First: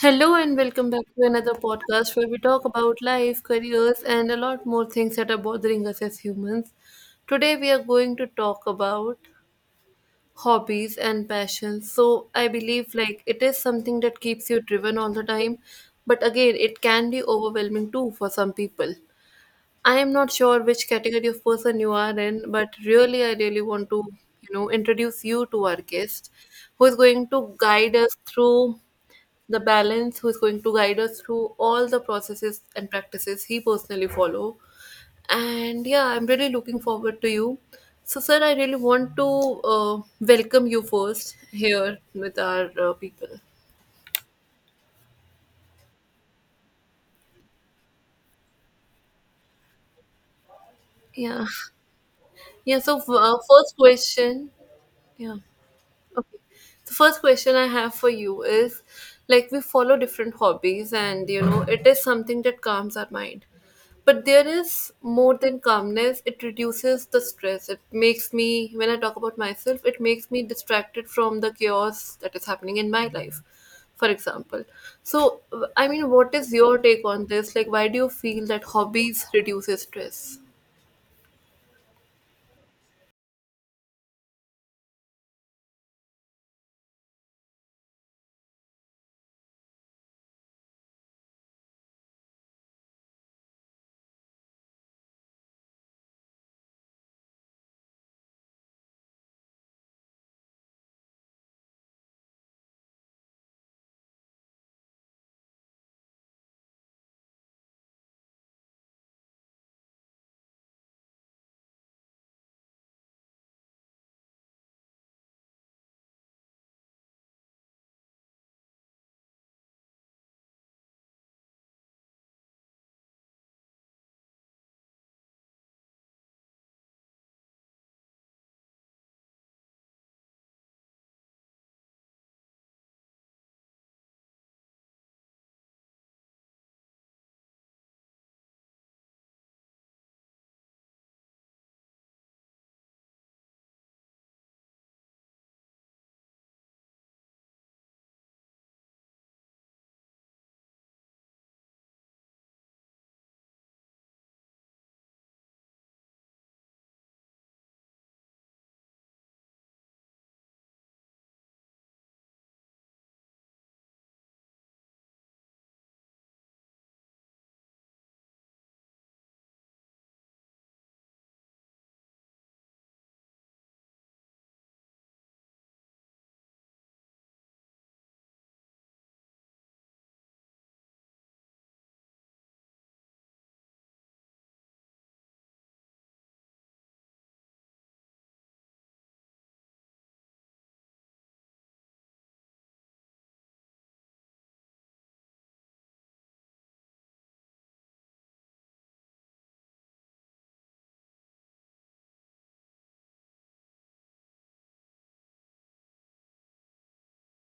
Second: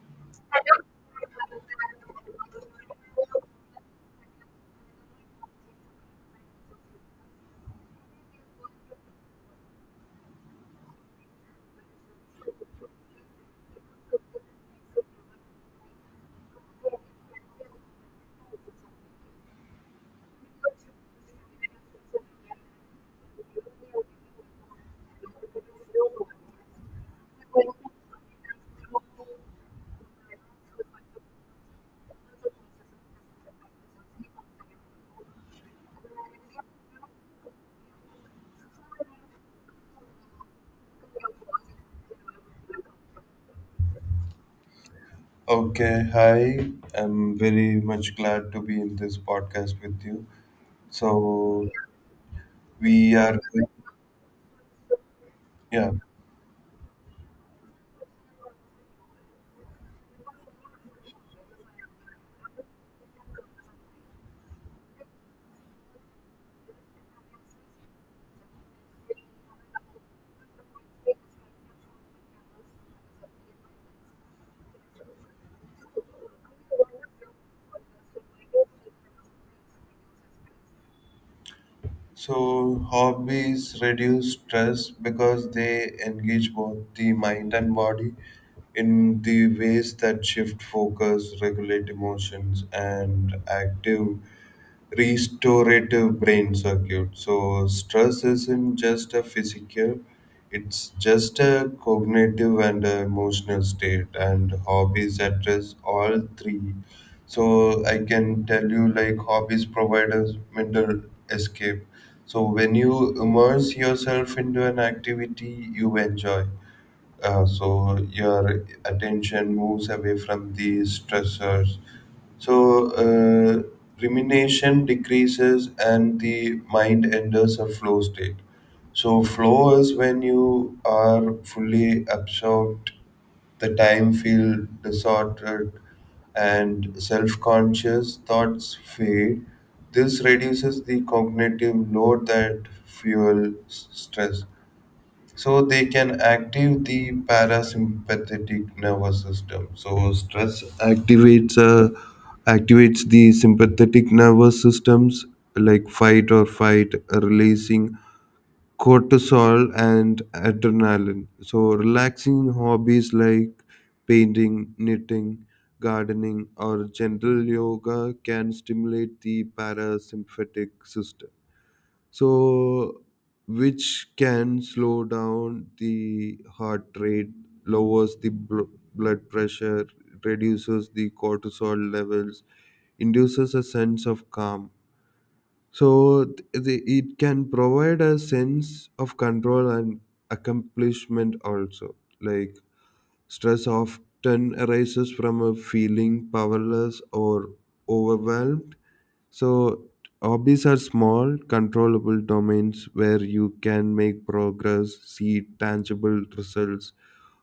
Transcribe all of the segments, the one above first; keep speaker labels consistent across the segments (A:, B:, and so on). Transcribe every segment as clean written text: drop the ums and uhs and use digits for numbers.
A: Hello and welcome back to another podcast where we talk about life, careers, and a lot more things that are bothering us as humans. Today we are going to talk about hobbies and passions. So I believe like it is something that keeps you driven all the time, but again it can be overwhelming too for some people. I am not sure which category of person you are in, but really I really want to introduce you to our guest who is going to guide us through the balance who's going to guide us through all the processes and practices he personally follow. And yeah, I'm really looking forward to you. So sir, I really want to welcome you first here with our people.
B: Okay, hi. I'm very much glad to be in this podcast with you.
A: Yeah,
B: So,
A: yeah. So
B: we are,
A: first question. Yeah.
B: yeah.
A: Okay. The first question I have for you is like we follow different hobbies, and it is something that calms our mind. But there is more than calmness, it reduces the stress. It makes me When I talk about myself, it makes me distracted from the chaos that is happening in my life, for example. So I mean, what is your take on this? Like, why do you feel that hobbies reduces stress?
B: So, hobbies reduce stress because they engage both the mind and body in the ways that shift focus, regulate emotions, and active restorative brain circuit. So stress isn't just a physical, it's just a cognitive and a emotional state, and hobbies address all three. So I can tell you, like, hobbies provide us mental escape. So when you immerse yourself into an activity you enjoy, so your attention moves away from the stressors, so rumination decreases and the mind enters a flow state. So flow is when you are fully absorbed, the time feel disordered and self-conscious thoughts fade. This reduces the cognitive load that fuels stress. So they can active the parasympathetic nervous system. So stress activates uh, activates the sympathetic nervous systems, like fight or fight, releasing cortisol and adrenaline. So relaxing hobbies like painting, knitting, gardening, or gentle yoga can stimulate the parasympathetic system. So, which can slow down the heart rate, lowers the blood pressure, reduces the cortisol levels, induces a sense of calm. So, it can provide a sense of control and accomplishment also. Like, stress often arises from a feeling powerless or overwhelmed, so hobbies are small, controllable domains where you can make progress, see tangible results,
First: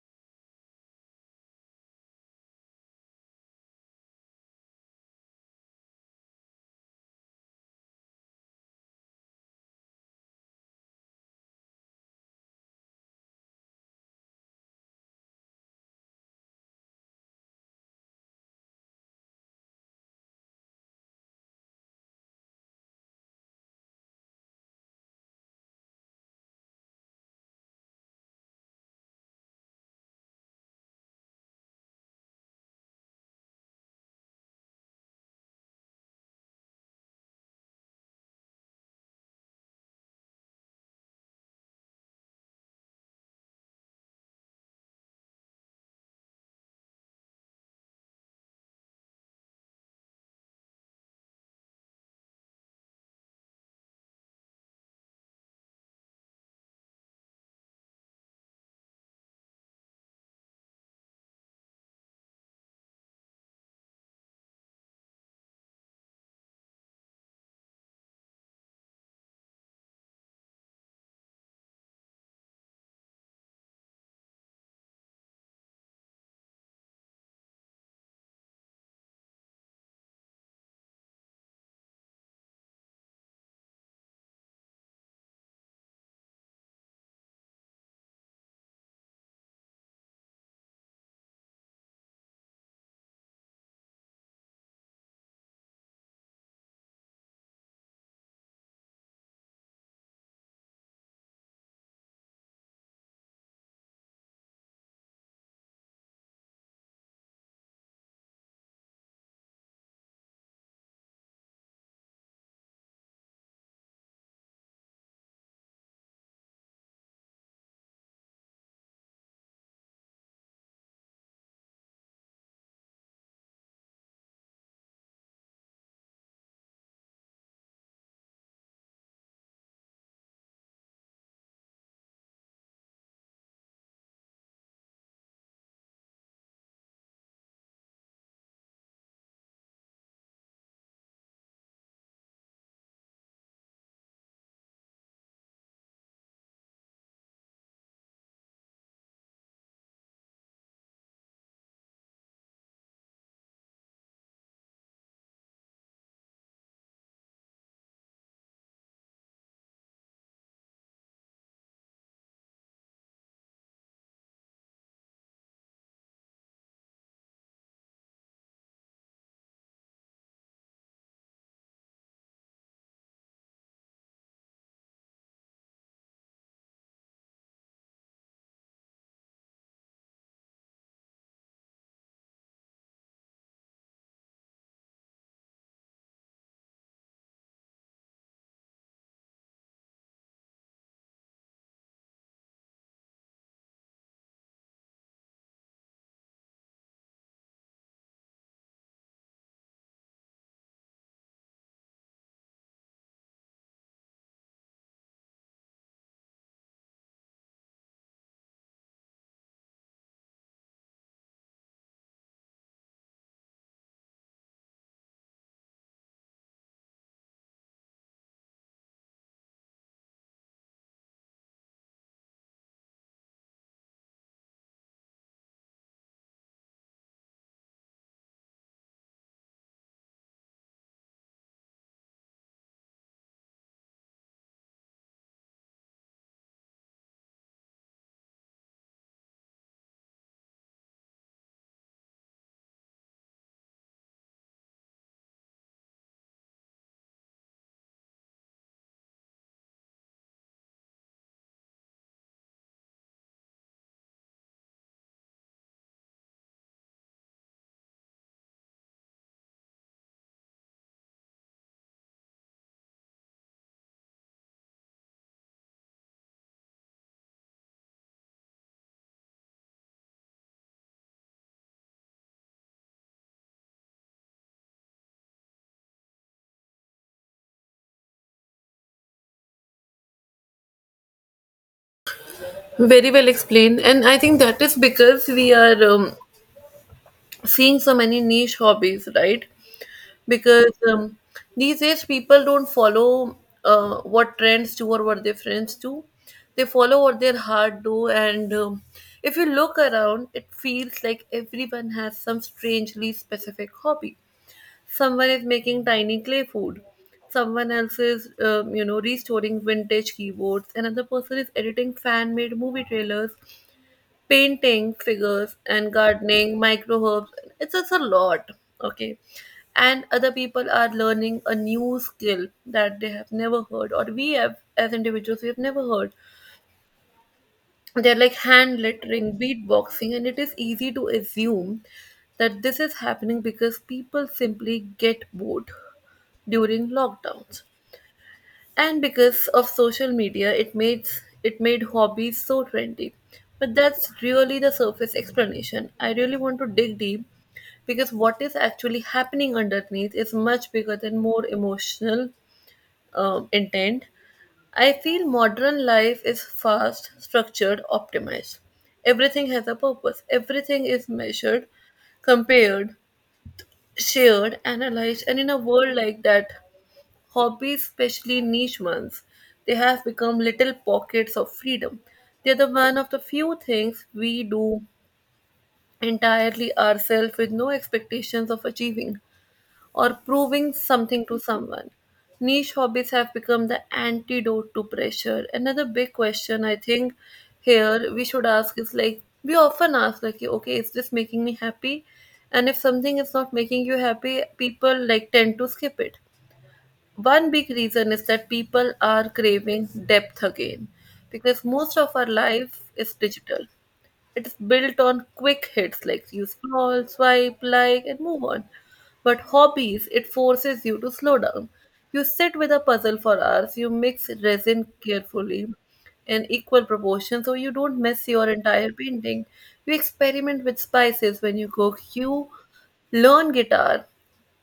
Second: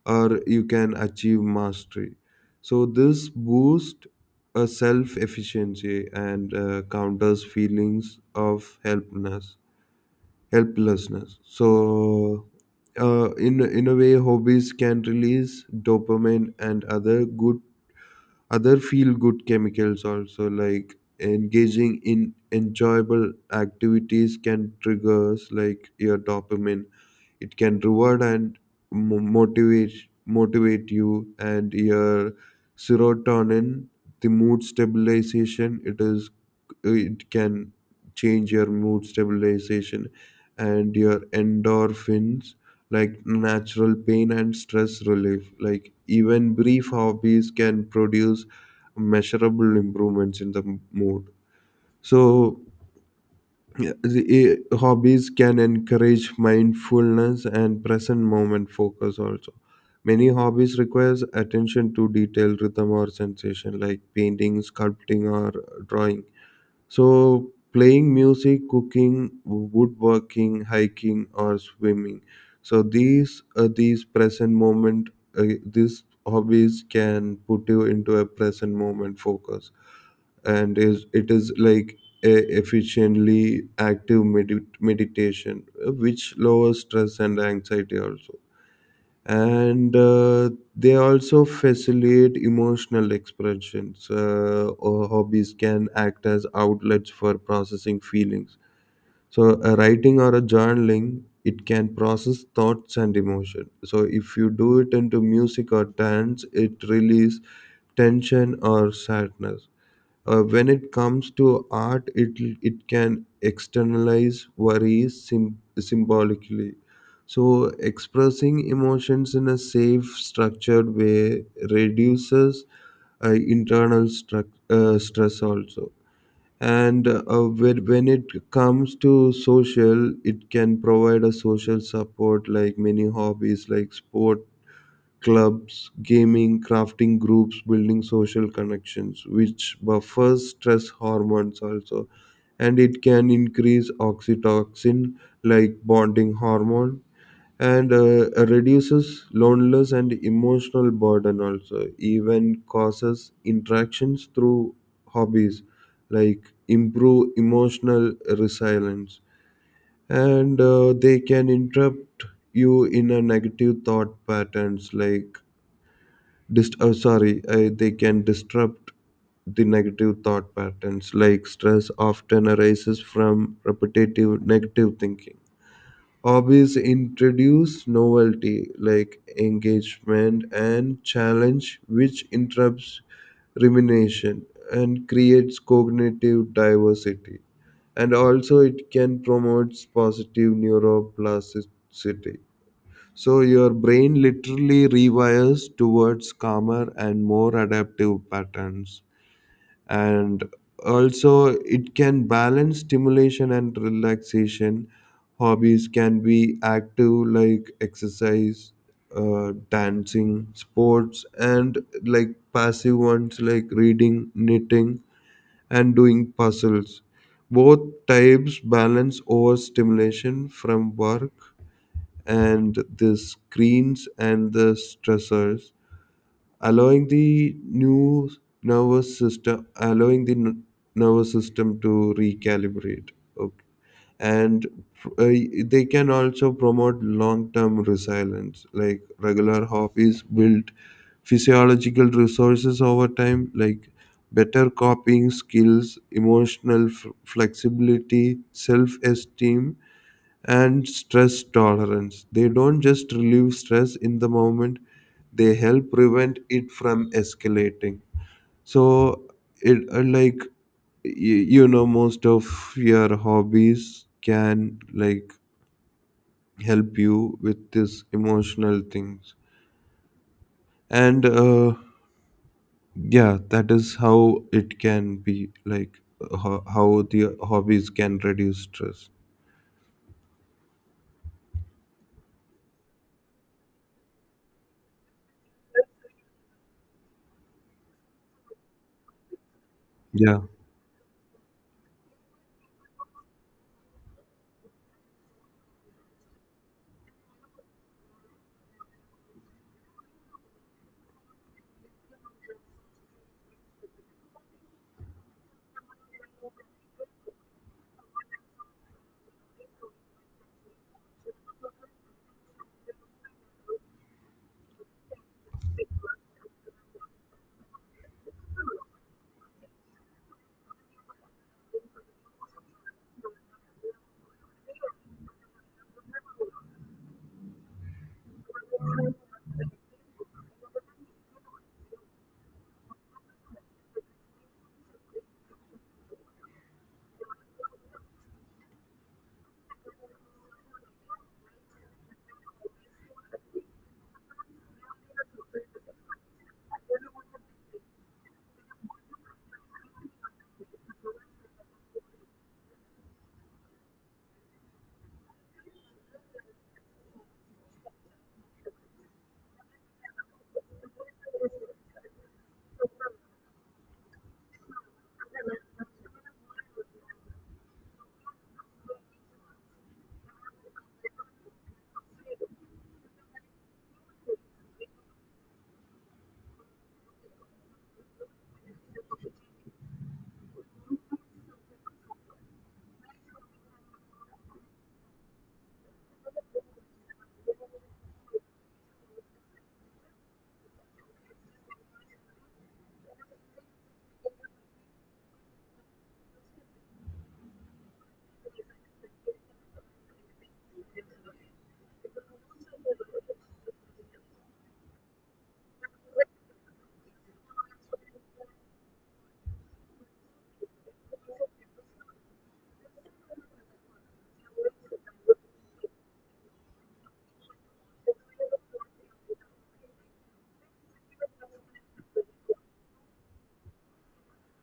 B: or you can achieve mastery. So, this boosts a self efficiency and counters feelings of helplessness. Helplessness. So, in a way, hobbies can release dopamine and other good other feel good chemicals also, like engaging in enjoyable activities can triggers like your dopamine, it can reward and mo- motivate motivate you, and your serotonin, the mood stabilization it is, it can change your mood stabilization, and your endorphins like natural pain and stress relief, like even brief hobbies can produce measurable improvements in the mood. So yeah, hobbies can encourage mindfulness and present moment focus also. Many hobbies requires attention to detail, rhythm, or sensation, like painting, sculpting, or drawing, so playing music, cooking, woodworking, hiking, or swimming. So these hobbies can put you into a present moment focus, and is it is like a efficiently active meditation, which lowers stress and anxiety also. And they also facilitate emotional expressions, or hobbies can act as outlets for processing feelings. So a writing or a journaling, it can process thoughts and emotion. So if you do it into music or dance, it release tension or sadness. When it comes to art, it can externalize worries symbolically. So expressing emotions in a safe structured way reduces internal stress also. And uh, when when it comes to social, it can provide a social support, like many hobbies like sport clubs, gaming, crafting groups, building social connections, which buffers stress hormones also. And it can increase oxytocin, like bonding hormone, and reduces loneliness and emotional burden also. Even causes interactions through hobbies, like, improve emotional resilience. And they can interrupt you in a negative thought patterns, like they can disrupt the negative thought patterns, like stress often arises from repetitive negative thinking. Hobbies introduce novelty like engagement and challenge, which interrupts rumination and creates cognitive diversity. And also, it can promote positive neuroplasticity, so your brain literally rewires towards calmer and more adaptive patterns. And also, it can balance stimulation and relaxation. Hobbies can be active, like exercise, dancing, sports, and like passive ones like reading, knitting, and doing puzzles. Both types balance overstimulation from work and the screens and the stressors, allowing the new nervous system, allowing the nervous system to recalibrate, okay. And uh, they can also promote long-term resilience, like regular hobbies build physiological resources over time, like better coping skills, emotional flexibility, self-esteem, and stress tolerance. They don't just relieve stress in the moment, they help prevent it from escalating. So, it like, most of your hobbies can, like, help you with this emotional things, and yeah, that is how it can be like how the hobbies can reduce stress.
A: Very well explained, and I think that is because we are seeing so many niche hobbies, right?
B: Yeah.
A: Because these days people don't follow what trends do or what their friends do. They follow what their heart do, and if you look around, it feels like everyone has some strangely specific hobby. Someone is making tiny clay food. Someone else is restoring vintage keyboards. Another person is editing fan-made movie trailers, painting figures, and gardening micro herbs. It's just a lot. Okay. And other people are learning a new skill that they have never heard, or we have as individuals we have never heard. They're like hand lettering, beatboxing, and it is easy to assume that this is happening because people simply get bored during lockdowns, and because of social media, it made hobbies so trendy. But that's really the surface explanation. I really want to dig deep, because what is actually happening underneath is much bigger than more emotional intent. I feel modern life is fast, structured, optimized. Everything has a purpose, everything is measured, compared, shared, analyzed, and in a world like that, hobbies, especially niche ones, they have become little pockets of freedom. They're the one of the few things we do entirely ourselves, with no expectations of achieving or proving something to someone. Niche hobbies have become the antidote to pressure. Another big question I think here we should ask is, like, we often ask like, okay, is this making me happy? And if something is not making you happy, people like tend to skip it. One big reason is that people are craving depth again, because most of our life is digital. It is built on quick hits, like you scroll, swipe, like, and move on. But hobbies, it forces you to slow down. You sit with a puzzle for hours, you mix resin carefully in equal proportions so you don't mess your entire painting. You experiment with spices when you cook, you learn guitar,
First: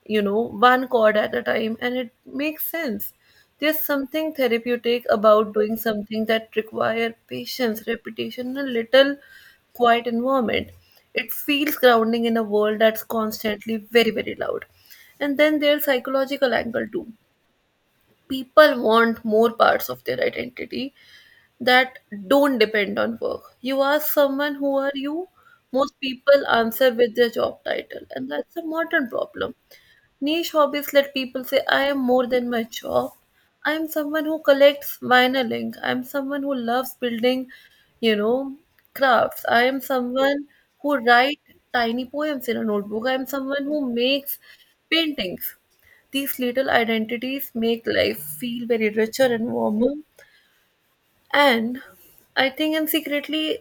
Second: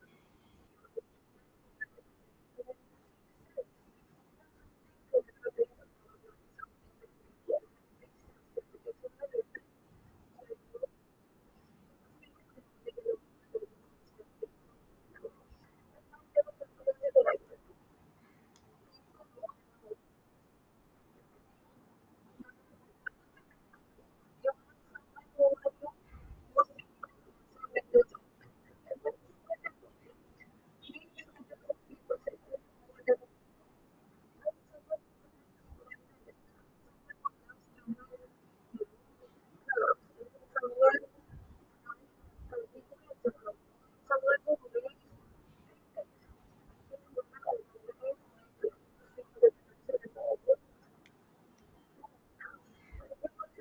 A: you know, one chord at a time, and it makes sense. There's something therapeutic about doing something that requires patience, repetition, and a little quiet environment. It feels grounding in a world that's constantly very, very loud. And then there's psychological angle too. People want more parts of their identity that don't depend on work. You ask someone, who are you? Most people answer with their job title, and that's a modern problem. Niche hobbies let people say, I am more than my job. I am someone who collects vinyling. I am someone who loves building, you know, crafts. I am someone who writes tiny poems in a notebook. I am someone who makes paintings. These little identities make life feel very richer and warmer. And I think, and secretly,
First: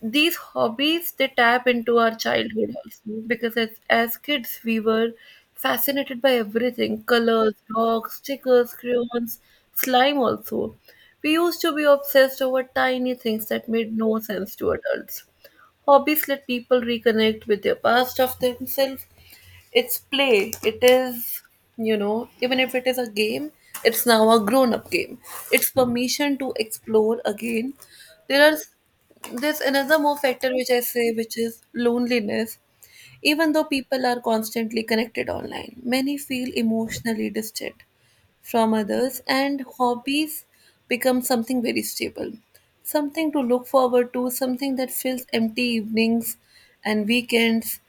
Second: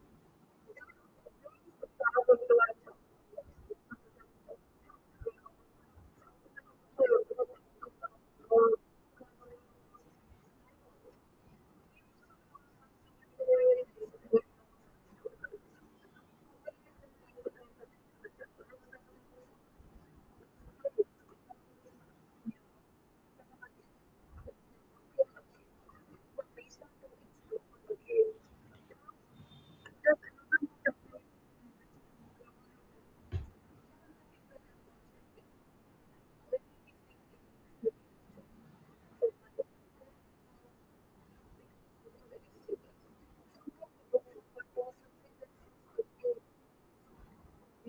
A: these hobbies they tap into our childhood also, because as kids we were fascinated by everything: colors, dogs, stickers, crayons, slime also. We used to be obsessed over tiny things that made no sense to adults. Hobbies let people reconnect with their past of themselves. It's play, it is, you know, even if it is a game, it's now a grown up game. It's permission to explore again. There are, there's another more factor which I say, which is loneliness. Even though people are constantly connected online, many feel emotionally distant from others, and hobbies become something very stable, something to look forward to, something that fills empty evenings and weekends,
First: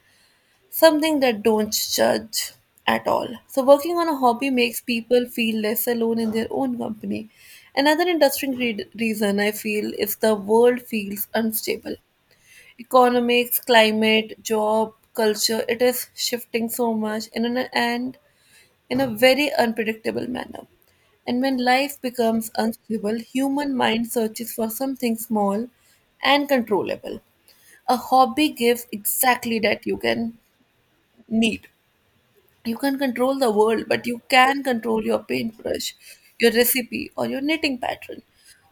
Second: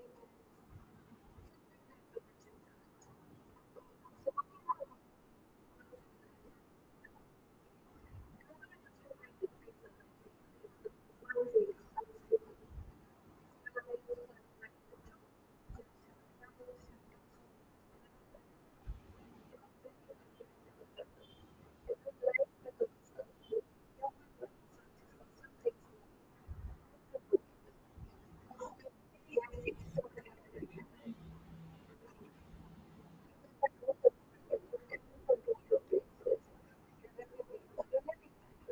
A: something that don't judge at all. So working on a hobby makes people feel less alone in their own company. Another interesting reason I feel is the world feels unstable. Economics, climate, job, culture, it is shifting so much and in a very unpredictable manner. And when life becomes unstable, human mind searches for something small and controllable. A hobby gives exactly that you can need. You can control the world, but you can control your paintbrush, your recipe, or your knitting pattern.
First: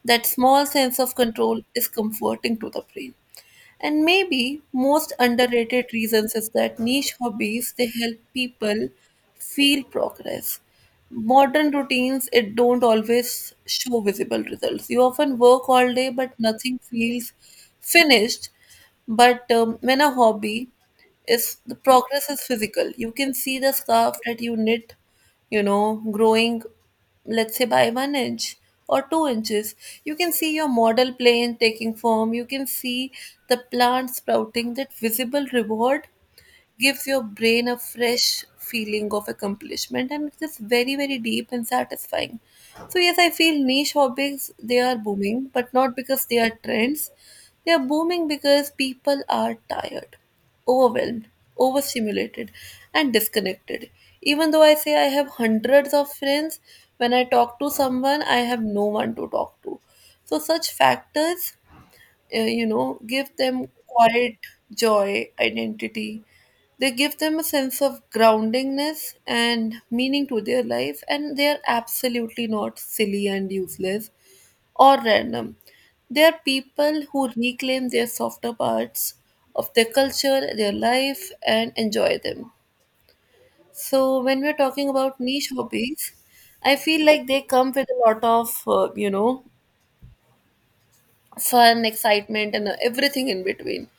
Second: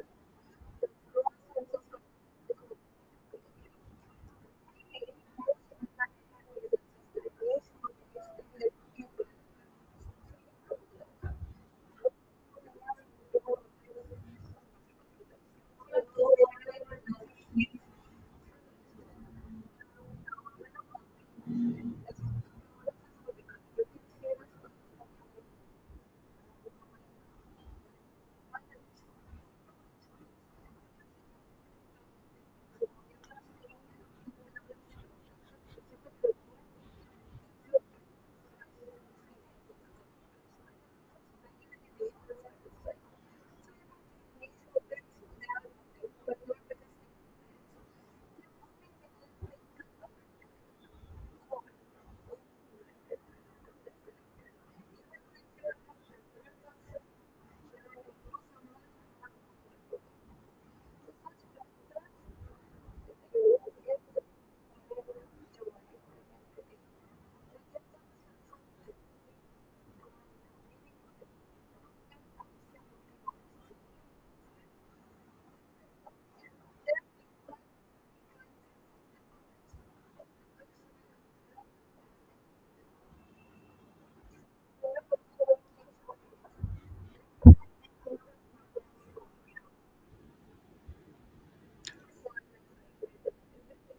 A: That small sense of control is comforting to the brain. And maybe most underrated reasons is that niche hobbies they help people feel progress. Modern routines it don't always show visible results. You often work all day but nothing feels finished. But when a hobby is, the progress is physical. You can see the scarf that you knit, you know, growing, let's say by 1 inch or 2 inches. You can see your model plane taking form. You can see the plant sprouting. That visible reward gives your brain a fresh feeling of accomplishment, and it's just very, very deep and satisfying. So yes, I feel niche hobbies, they are booming, but not because they are trends. They are booming because people are tired, overwhelmed, overstimulated, and disconnected. Even though I say I have hundreds of friends, when I talk to someone, I have no one to talk to. So such factors, give them quiet joy, identity. They give them a sense of groundingness and meaning to their life, and they are absolutely not silly and useless or random. They are people who reclaim their softer parts of their culture, their life, and enjoy them. So, when we're talking about niche hobbies, I feel like they come with a lot of fun, excitement, and everything in between.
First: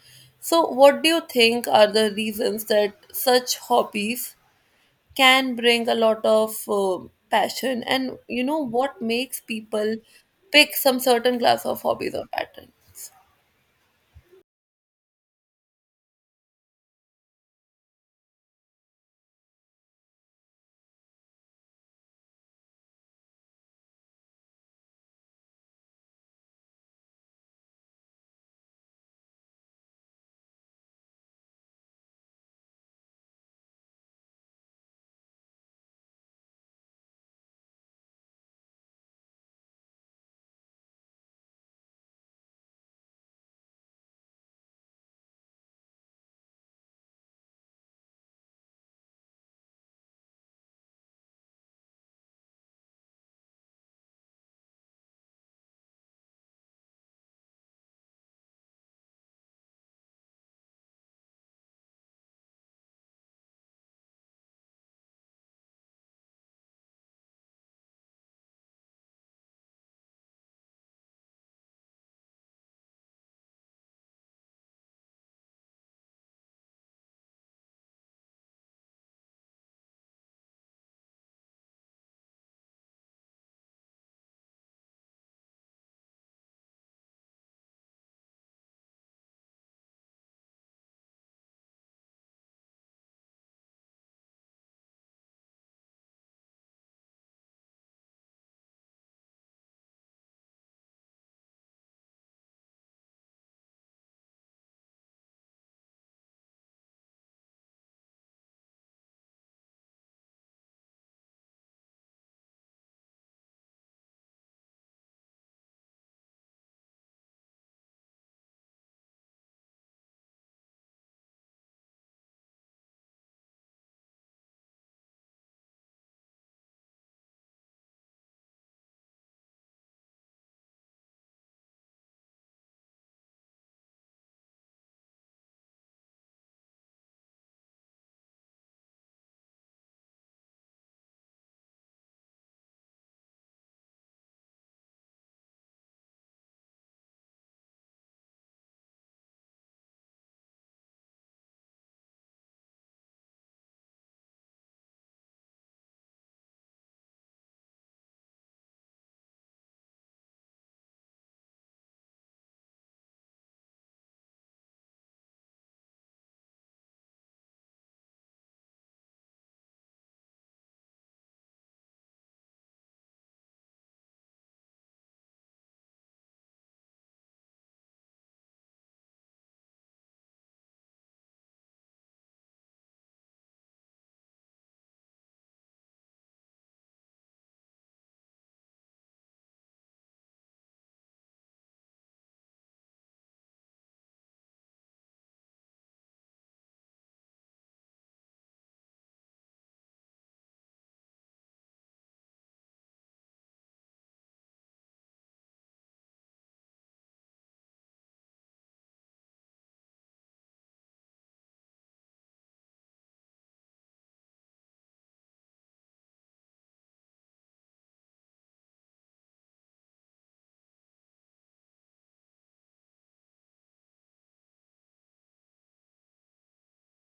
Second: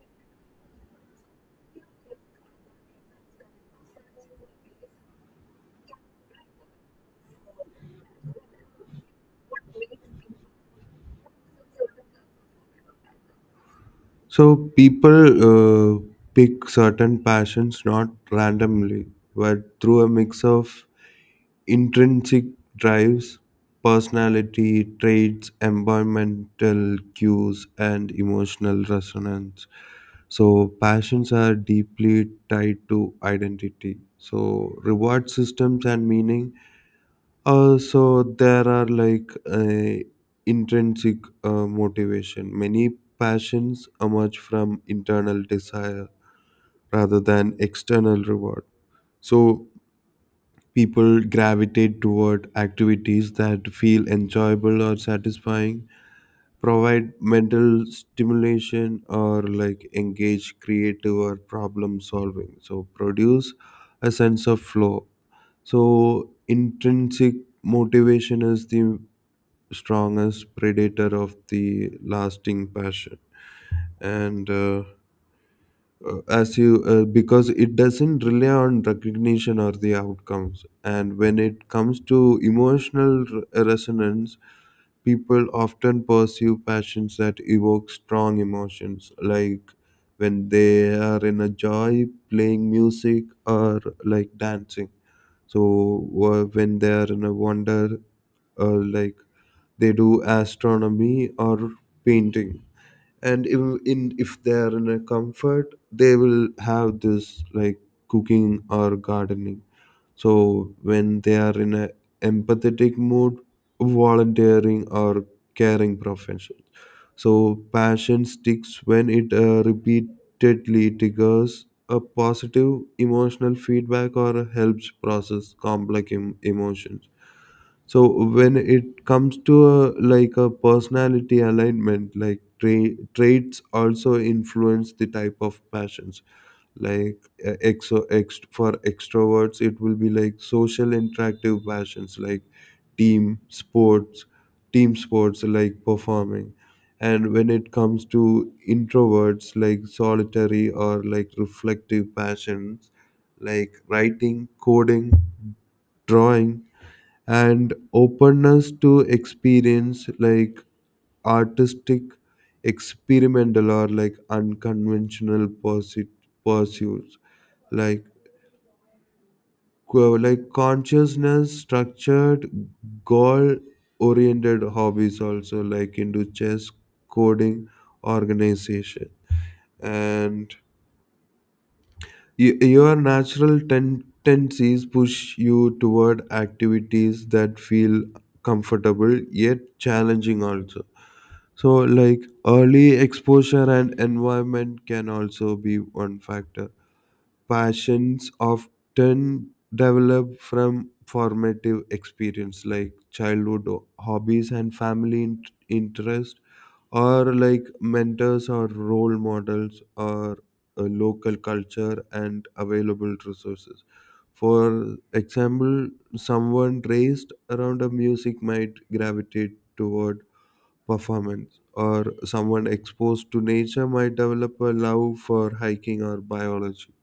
A: So, what do you think are the reasons that such hobbies can bring a lot of passion? And you know, what makes people pick some certain class of hobbies or patterns?
B: So people uh, pick certain passions not randomly, but through a mix of intrinsic drives, personality traits, environmental cues, and emotional resonance. So passions are deeply tied to identity. So reward systems and meaning also, there are like a intrinsic motivation. Many passions emerge from internal desire rather than external reward. So, people gravitate toward activities that feel enjoyable or satisfying, provide mental stimulation, or like engage creative or problem solving. So, produce a sense of flow. So, intrinsic motivation is the strongest predator of the lasting passion, and as you because it doesn't rely on recognition or the outcomes. And when it comes to emotional resonance, people often pursue passions that evoke strong emotions, like when they are in a joy playing music or like dancing. When they are in a wonder, or like, they do astronomy or painting. And if, in if they are in a comfort, they will have this like cooking or gardening. So when they are in a empathetic mood, volunteering or caring profession. So passion sticks when it repeatedly triggers a positive emotional feedback, or helps process complex emotions. So when it comes to a, like a personality alignment, like traits also influence the type of passions. Like, for extroverts, it will be like social interactive passions, like team sports, team sports like performing. And when it comes to introverts, like solitary or like reflective passions, like writing, coding, drawing, and openness to experience like artistic, experimental, or like unconventional pursuits, like like consciousness structured, goal oriented hobbies also, like into chess, coding, organization, and your natural tendencies push you toward activities that feel comfortable yet challenging also. So, like, early exposure and environment can also be one factor. Passions often develop from formative experience, like childhood hobbies and family interest, or like mentors or role models, or a local culture and available resources. For example, someone raised around a music might gravitate toward performance, or someone exposed to nature might develop a love for hiking or biology.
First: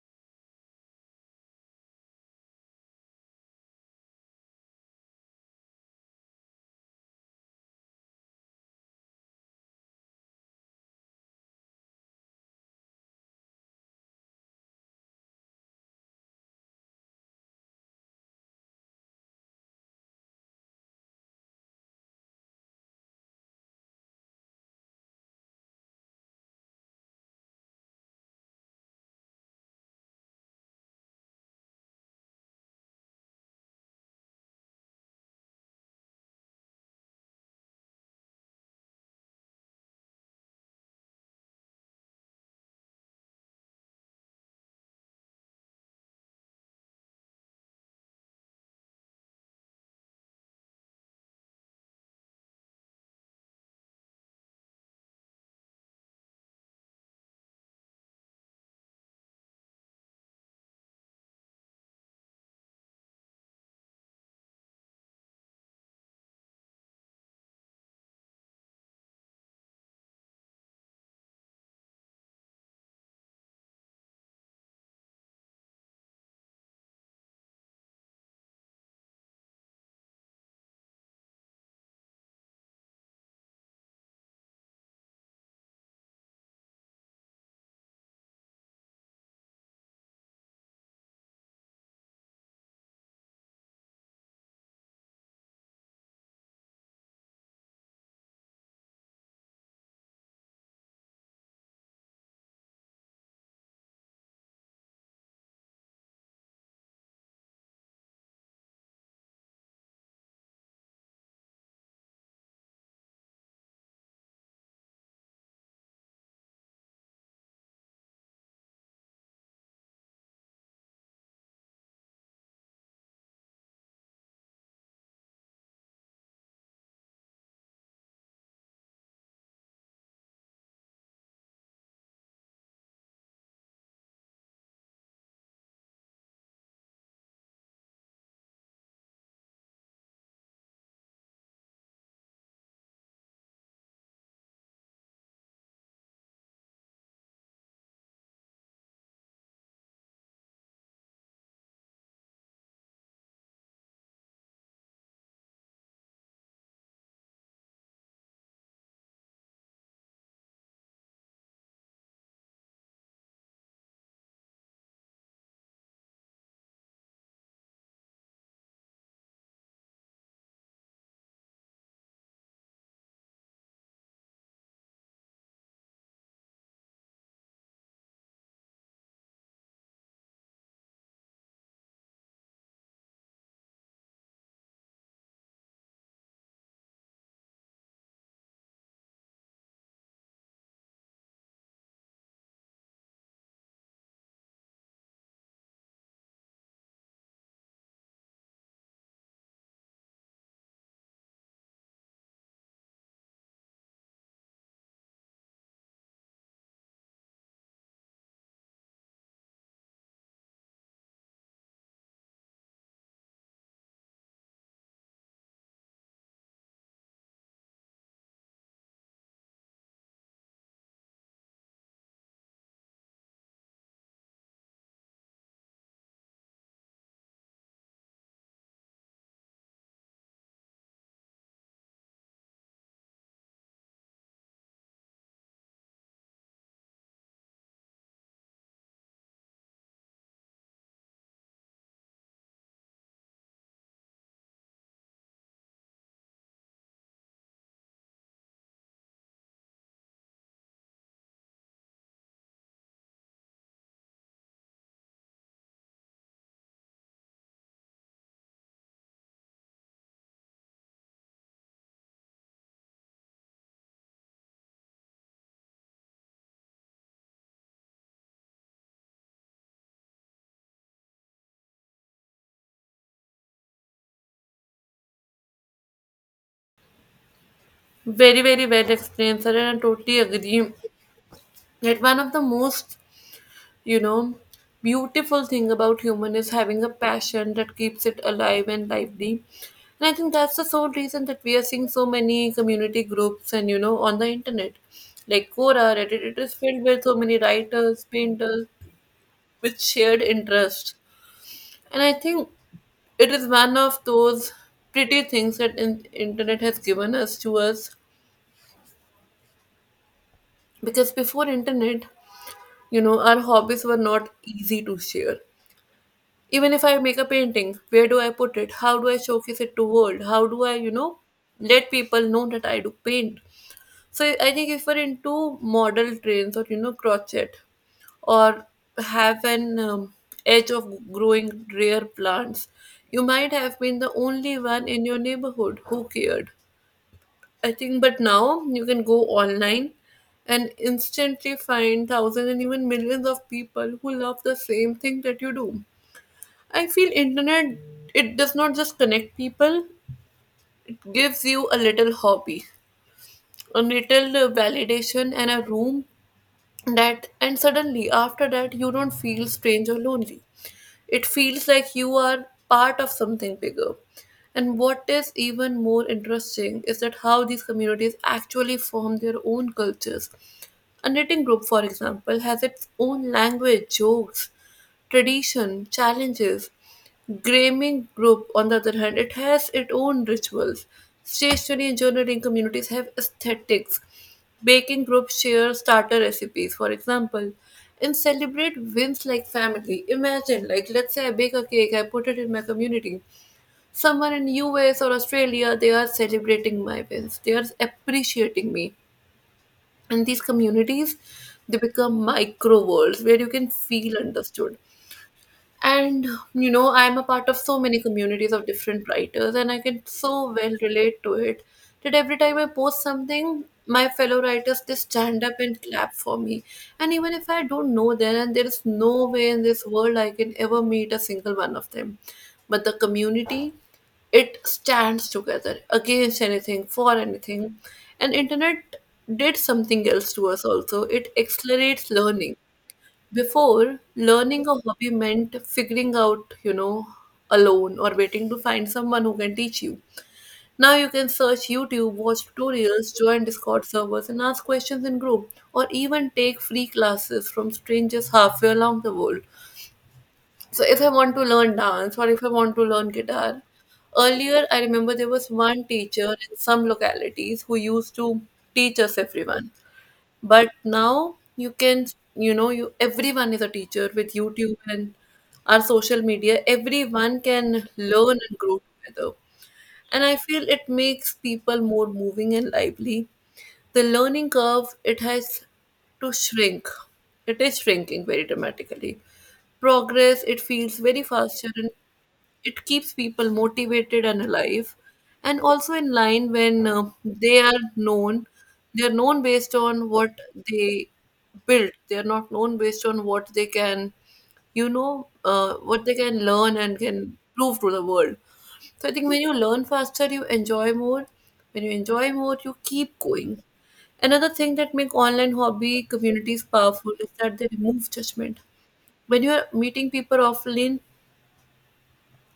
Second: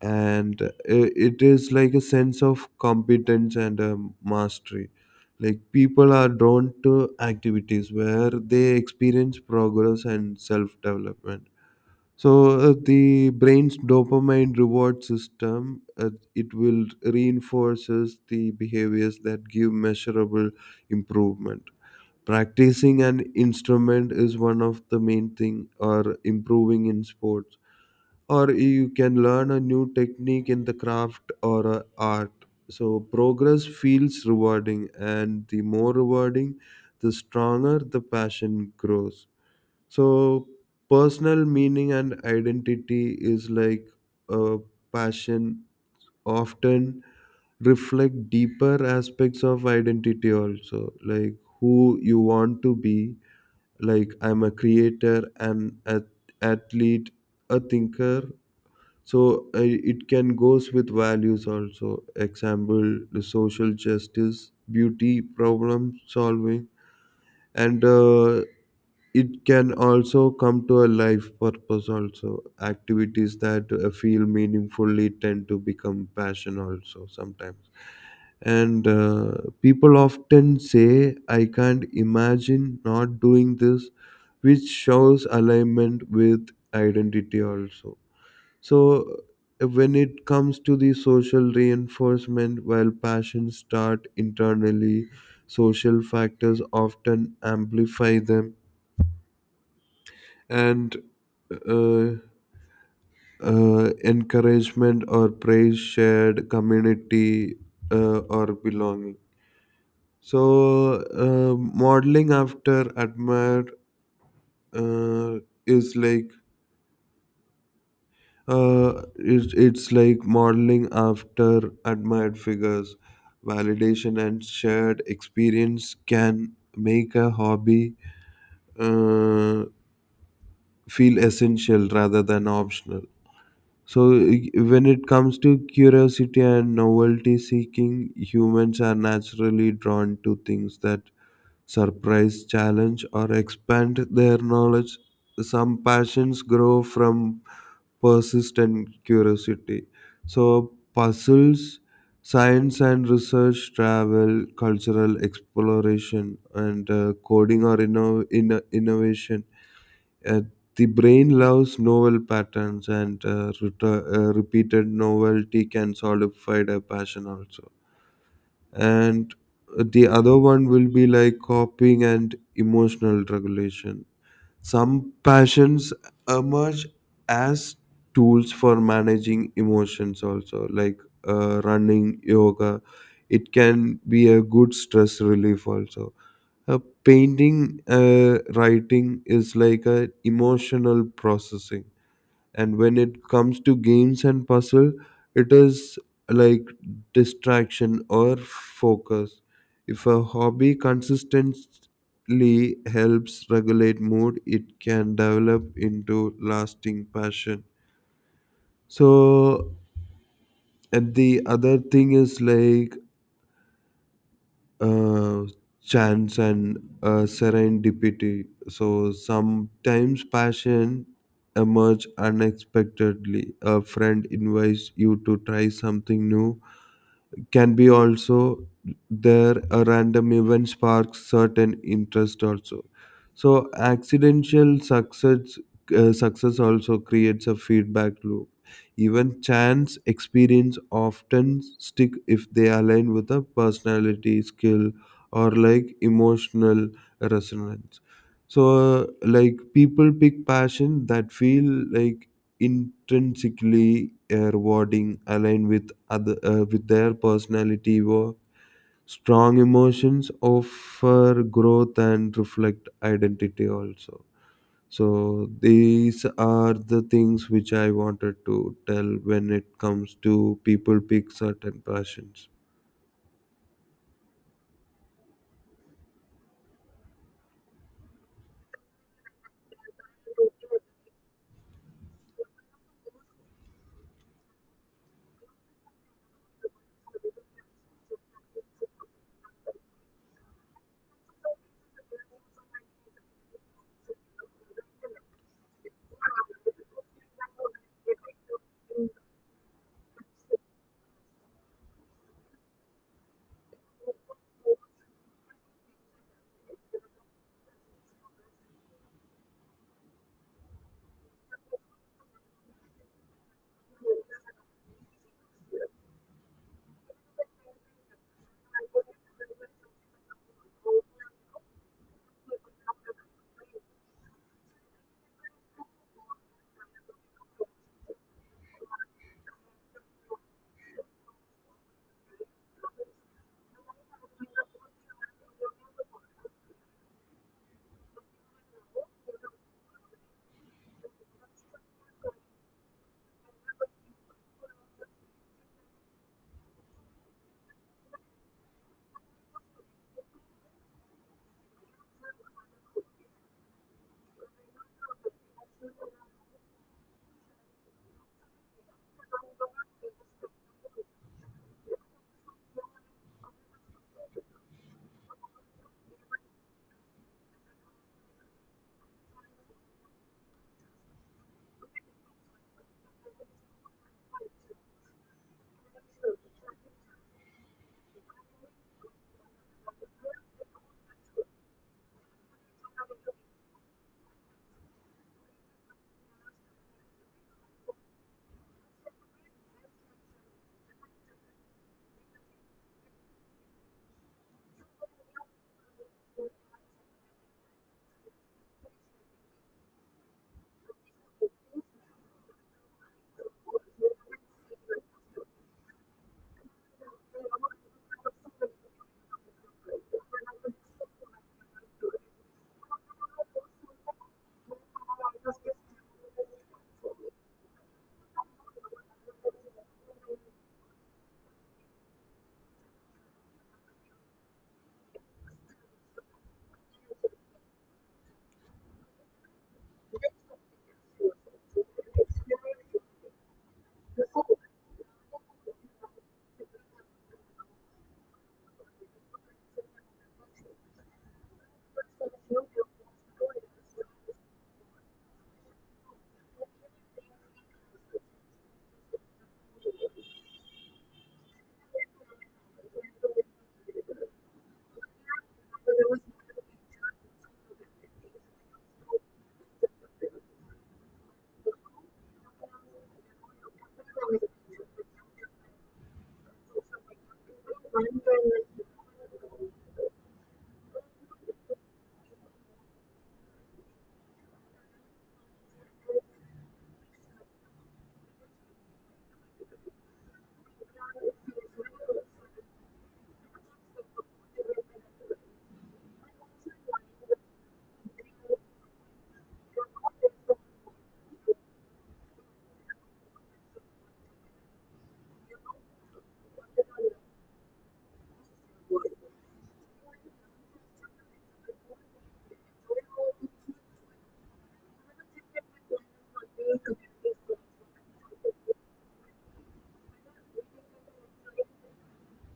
B: And it is like a sense of competence and mastery. Like, people are drawn to activities where they experience progress and self development. The brain's dopamine reward system, it will reinforces the behaviors that give measurable improvement. Practicing an instrument is one of the main thing, or improving in sports, or you can learn a new technique in the craft or a art. So progress feels rewarding, and the more rewarding, the stronger the passion grows. So personal meaning and identity is like a passion, often reflect deeper aspects of identity also, like who you want to be, like, I'm a creator, an athlete, a thinker. So it can goes with values also, example the social justice, beauty, problem solving. And it can also come to a life purpose also. Activities that feel meaningfully tend to become passion also sometimes. And people often say, I can't imagine not doing this, which shows alignment with identity also. When it comes to the social reinforcement, while passions start internally, social factors often amplify them. And uh, Encouragement or praise, shared community, or belonging. So modeling after admire uh, is like it's like modeling after admired figures. Validation and shared experience can make a hobby uh, feel essential rather than optional. So, when it comes to curiosity and novelty seeking, humans are naturally drawn to things that surprise, challenge, or expand their knowledge. Some passions grow from persistent curiosity. So, puzzles, science and research, travel, cultural exploration, and coding or innovation. Uh, the brain loves novel patterns, and repeated novelty can solidify a passion also. And the other one will be like copying and emotional regulation. Some passions emerge as tools for managing emotions also, like running, yoga. It can be a good stress relief also. Painting, writing is like a emotional processing, and when it comes to games and puzzle, it is like distraction or focus. If a hobby consistently helps regulate mood, it can develop into lasting passion. So, and the other thing is like uh, chance and serendipity. So sometimes passion emerge unexpectedly. A friend invites you to try something new, can be also there a random event sparks certain interest also. So accidental success also creates a feedback loop. Even chance experience often stick if they align with a personality skill, or like emotional resonance. So like, people pick passion that feel like intrinsically rewarding, aligned with other with their personality, or strong emotions offer growth and reflect identity also. So these are the things which I wanted to tell when it comes to people pick certain passions.
A: Very, very well explained, sir, and I totally agree. That one of the most, you know, beautiful thing about human is having a passion that keeps it alive and lively. And I think that's the sole reason that we are seeing so many community groups, and you know, on the internet, like Quora, Reddit, it is filled with so many writers, painters with shared interest. And I think it is one of those pretty things that internet has given us to us. Because before internet, you know, our hobbies were not easy to share. Even if I make a painting, where do I put it? How do I showcase it to world? How do I, you know, let people know that I do paint? So I think if we're into model trains, or you know, crochet, or have an edge of growing rare plants, you might have been the only one in your neighborhood who cared. I think, but now you can go online and instantly find thousands and even millions of people who love the same thing that you do. I feel internet, it does not just connect people, it gives you a little hobby, a little validation and a room that, and suddenly after that, you don't feel strange or lonely. It feels like you are part of something bigger. And what is even more interesting is that how these communities actually form their own cultures. A knitting group, for example, has its own language, jokes, tradition, challenges. Gaming group, on the other hand, it has its own rituals. Stationery and journaling communities have aesthetics. Baking groups share starter recipes, for example, and celebrate wins like family. Imagine, like, let's say I bake a cake, I put it in my community. Someone in US or Australia, they are celebrating my wins. They are appreciating me, and these communities, they become micro worlds where you can feel understood. And I'm a part of so many communities of different writers, and I can so well relate to it that every time I post something, my fellow writers, they stand up and clap for me. And even if I don't know them, and there is no way in this world I can ever meet a single one of them, but the community, it stands together against anything, for anything. And internet did something else to us. Also, it accelerates learning. Before, learning a hobby meant figuring out, alone, or waiting to find someone who can teach you. Now you can search YouTube, watch tutorials, join Discord servers, and ask questions in group, or even take free classes from strangers halfway along the world. So, if I want to learn dance or if I want to learn guitar, earlier I remember there was one teacher in some localities who used to teach us everyone. But now you can, you know you everyone is a teacher with YouTube and our social media. Everyone can learn and grow together. And I feel it makes people more moving and lively. The learning curve, it has to shrink. It is shrinking very dramatically. Progress, it feels very faster, and it keeps people motivated and alive. And also in line, when they are known based on what they build. They are not known based on what they can, what they can learn and can prove to the world. So I think when you learn faster, you enjoy more. When you enjoy more, you keep going. Another thing that make online hobby communities powerful is that they remove judgment. When you are meeting people offline,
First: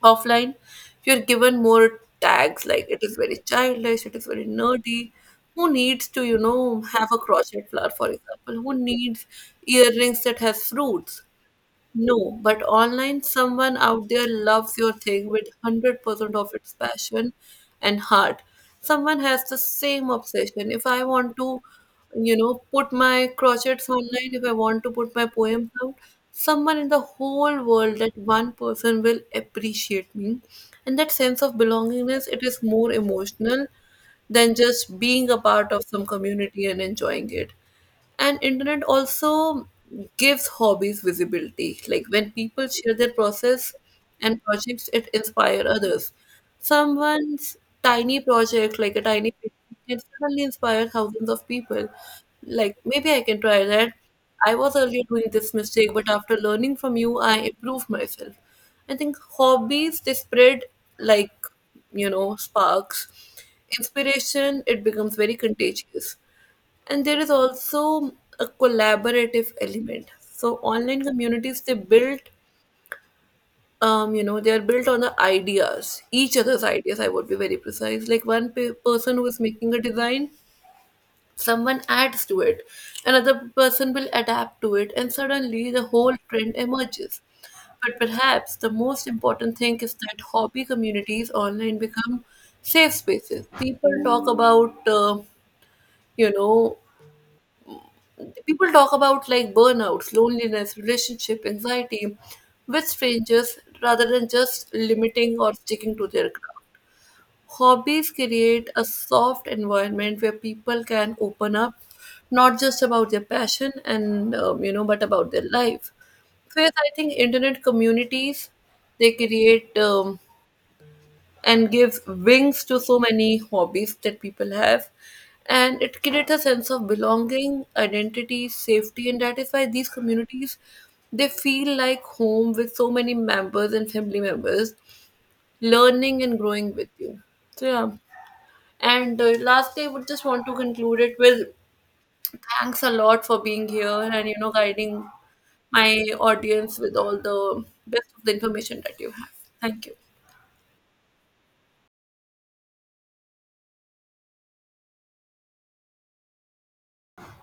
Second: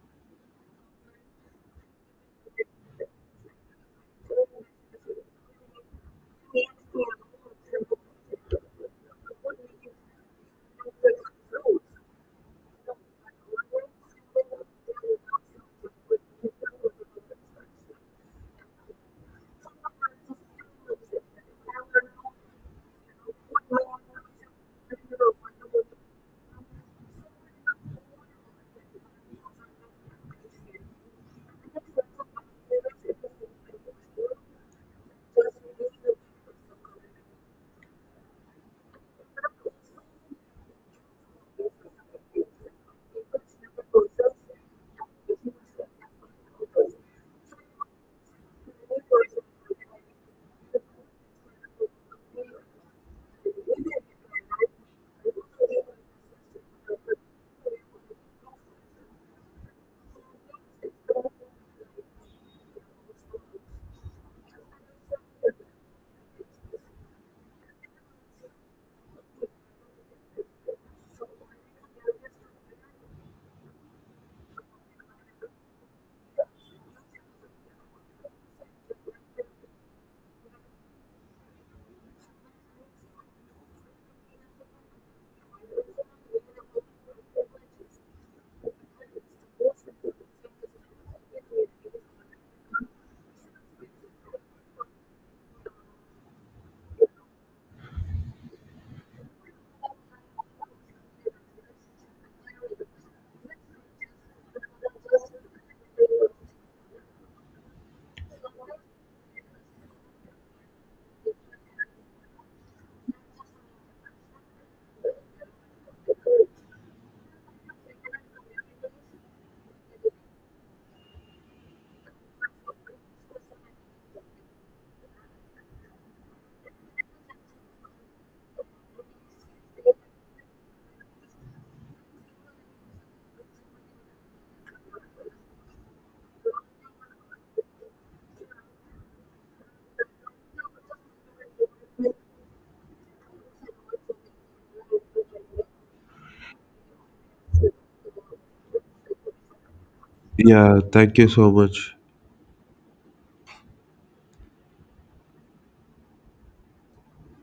A: offline, you are given more tags like it is very childish, it is very nerdy. Who needs to, have a crochet flower, for example? Who needs earrings that has fruits? No, but online, someone out there loves your thing with 100% of its passion and heart. Someone has the same obsession. If I want to, put my crochets online, if I want to put my poems out, someone in the whole world, that one person will appreciate me. And that sense of belongingness, it is more emotional than just being a part of some community and enjoying it. And internet also gives hobbies visibility, like when people share their process and projects, it inspire others. Someone's tiny project, like a tiny painting, can suddenly inspire thousands of people. Like, maybe I can try that. I was earlier doing this mistake, but after learning from you, I improved myself. I think hobbies, they spread like, sparks. Inspiration, it becomes very contagious. And there is also a collaborative element. So online communities, they built, they are built on the ideas, each other's ideas. I would be very precise. Like, one person who is making a design, someone adds to it, another person will adapt to it, and suddenly the whole trend emerges. But perhaps the most important thing is that hobby communities online become safe spaces. You know, People talk about, like, burnouts, loneliness, relationship, anxiety with strangers rather than just limiting or sticking to their craft. Hobbies create a soft environment where people can open up not just about their passion and, but about their life. So yes, I think internet communities, they create, and gives wings to so many hobbies that people have. And it creates a sense of belonging, identity, safety, and that is why these communities, they feel like home, with so many members and family members learning and growing with you. So yeah. And lastly, I would just want to conclude it with thanks a lot for being here, and guiding my audience with all the best of the information that you have. Thank you.
B: Yeah, thank you so much.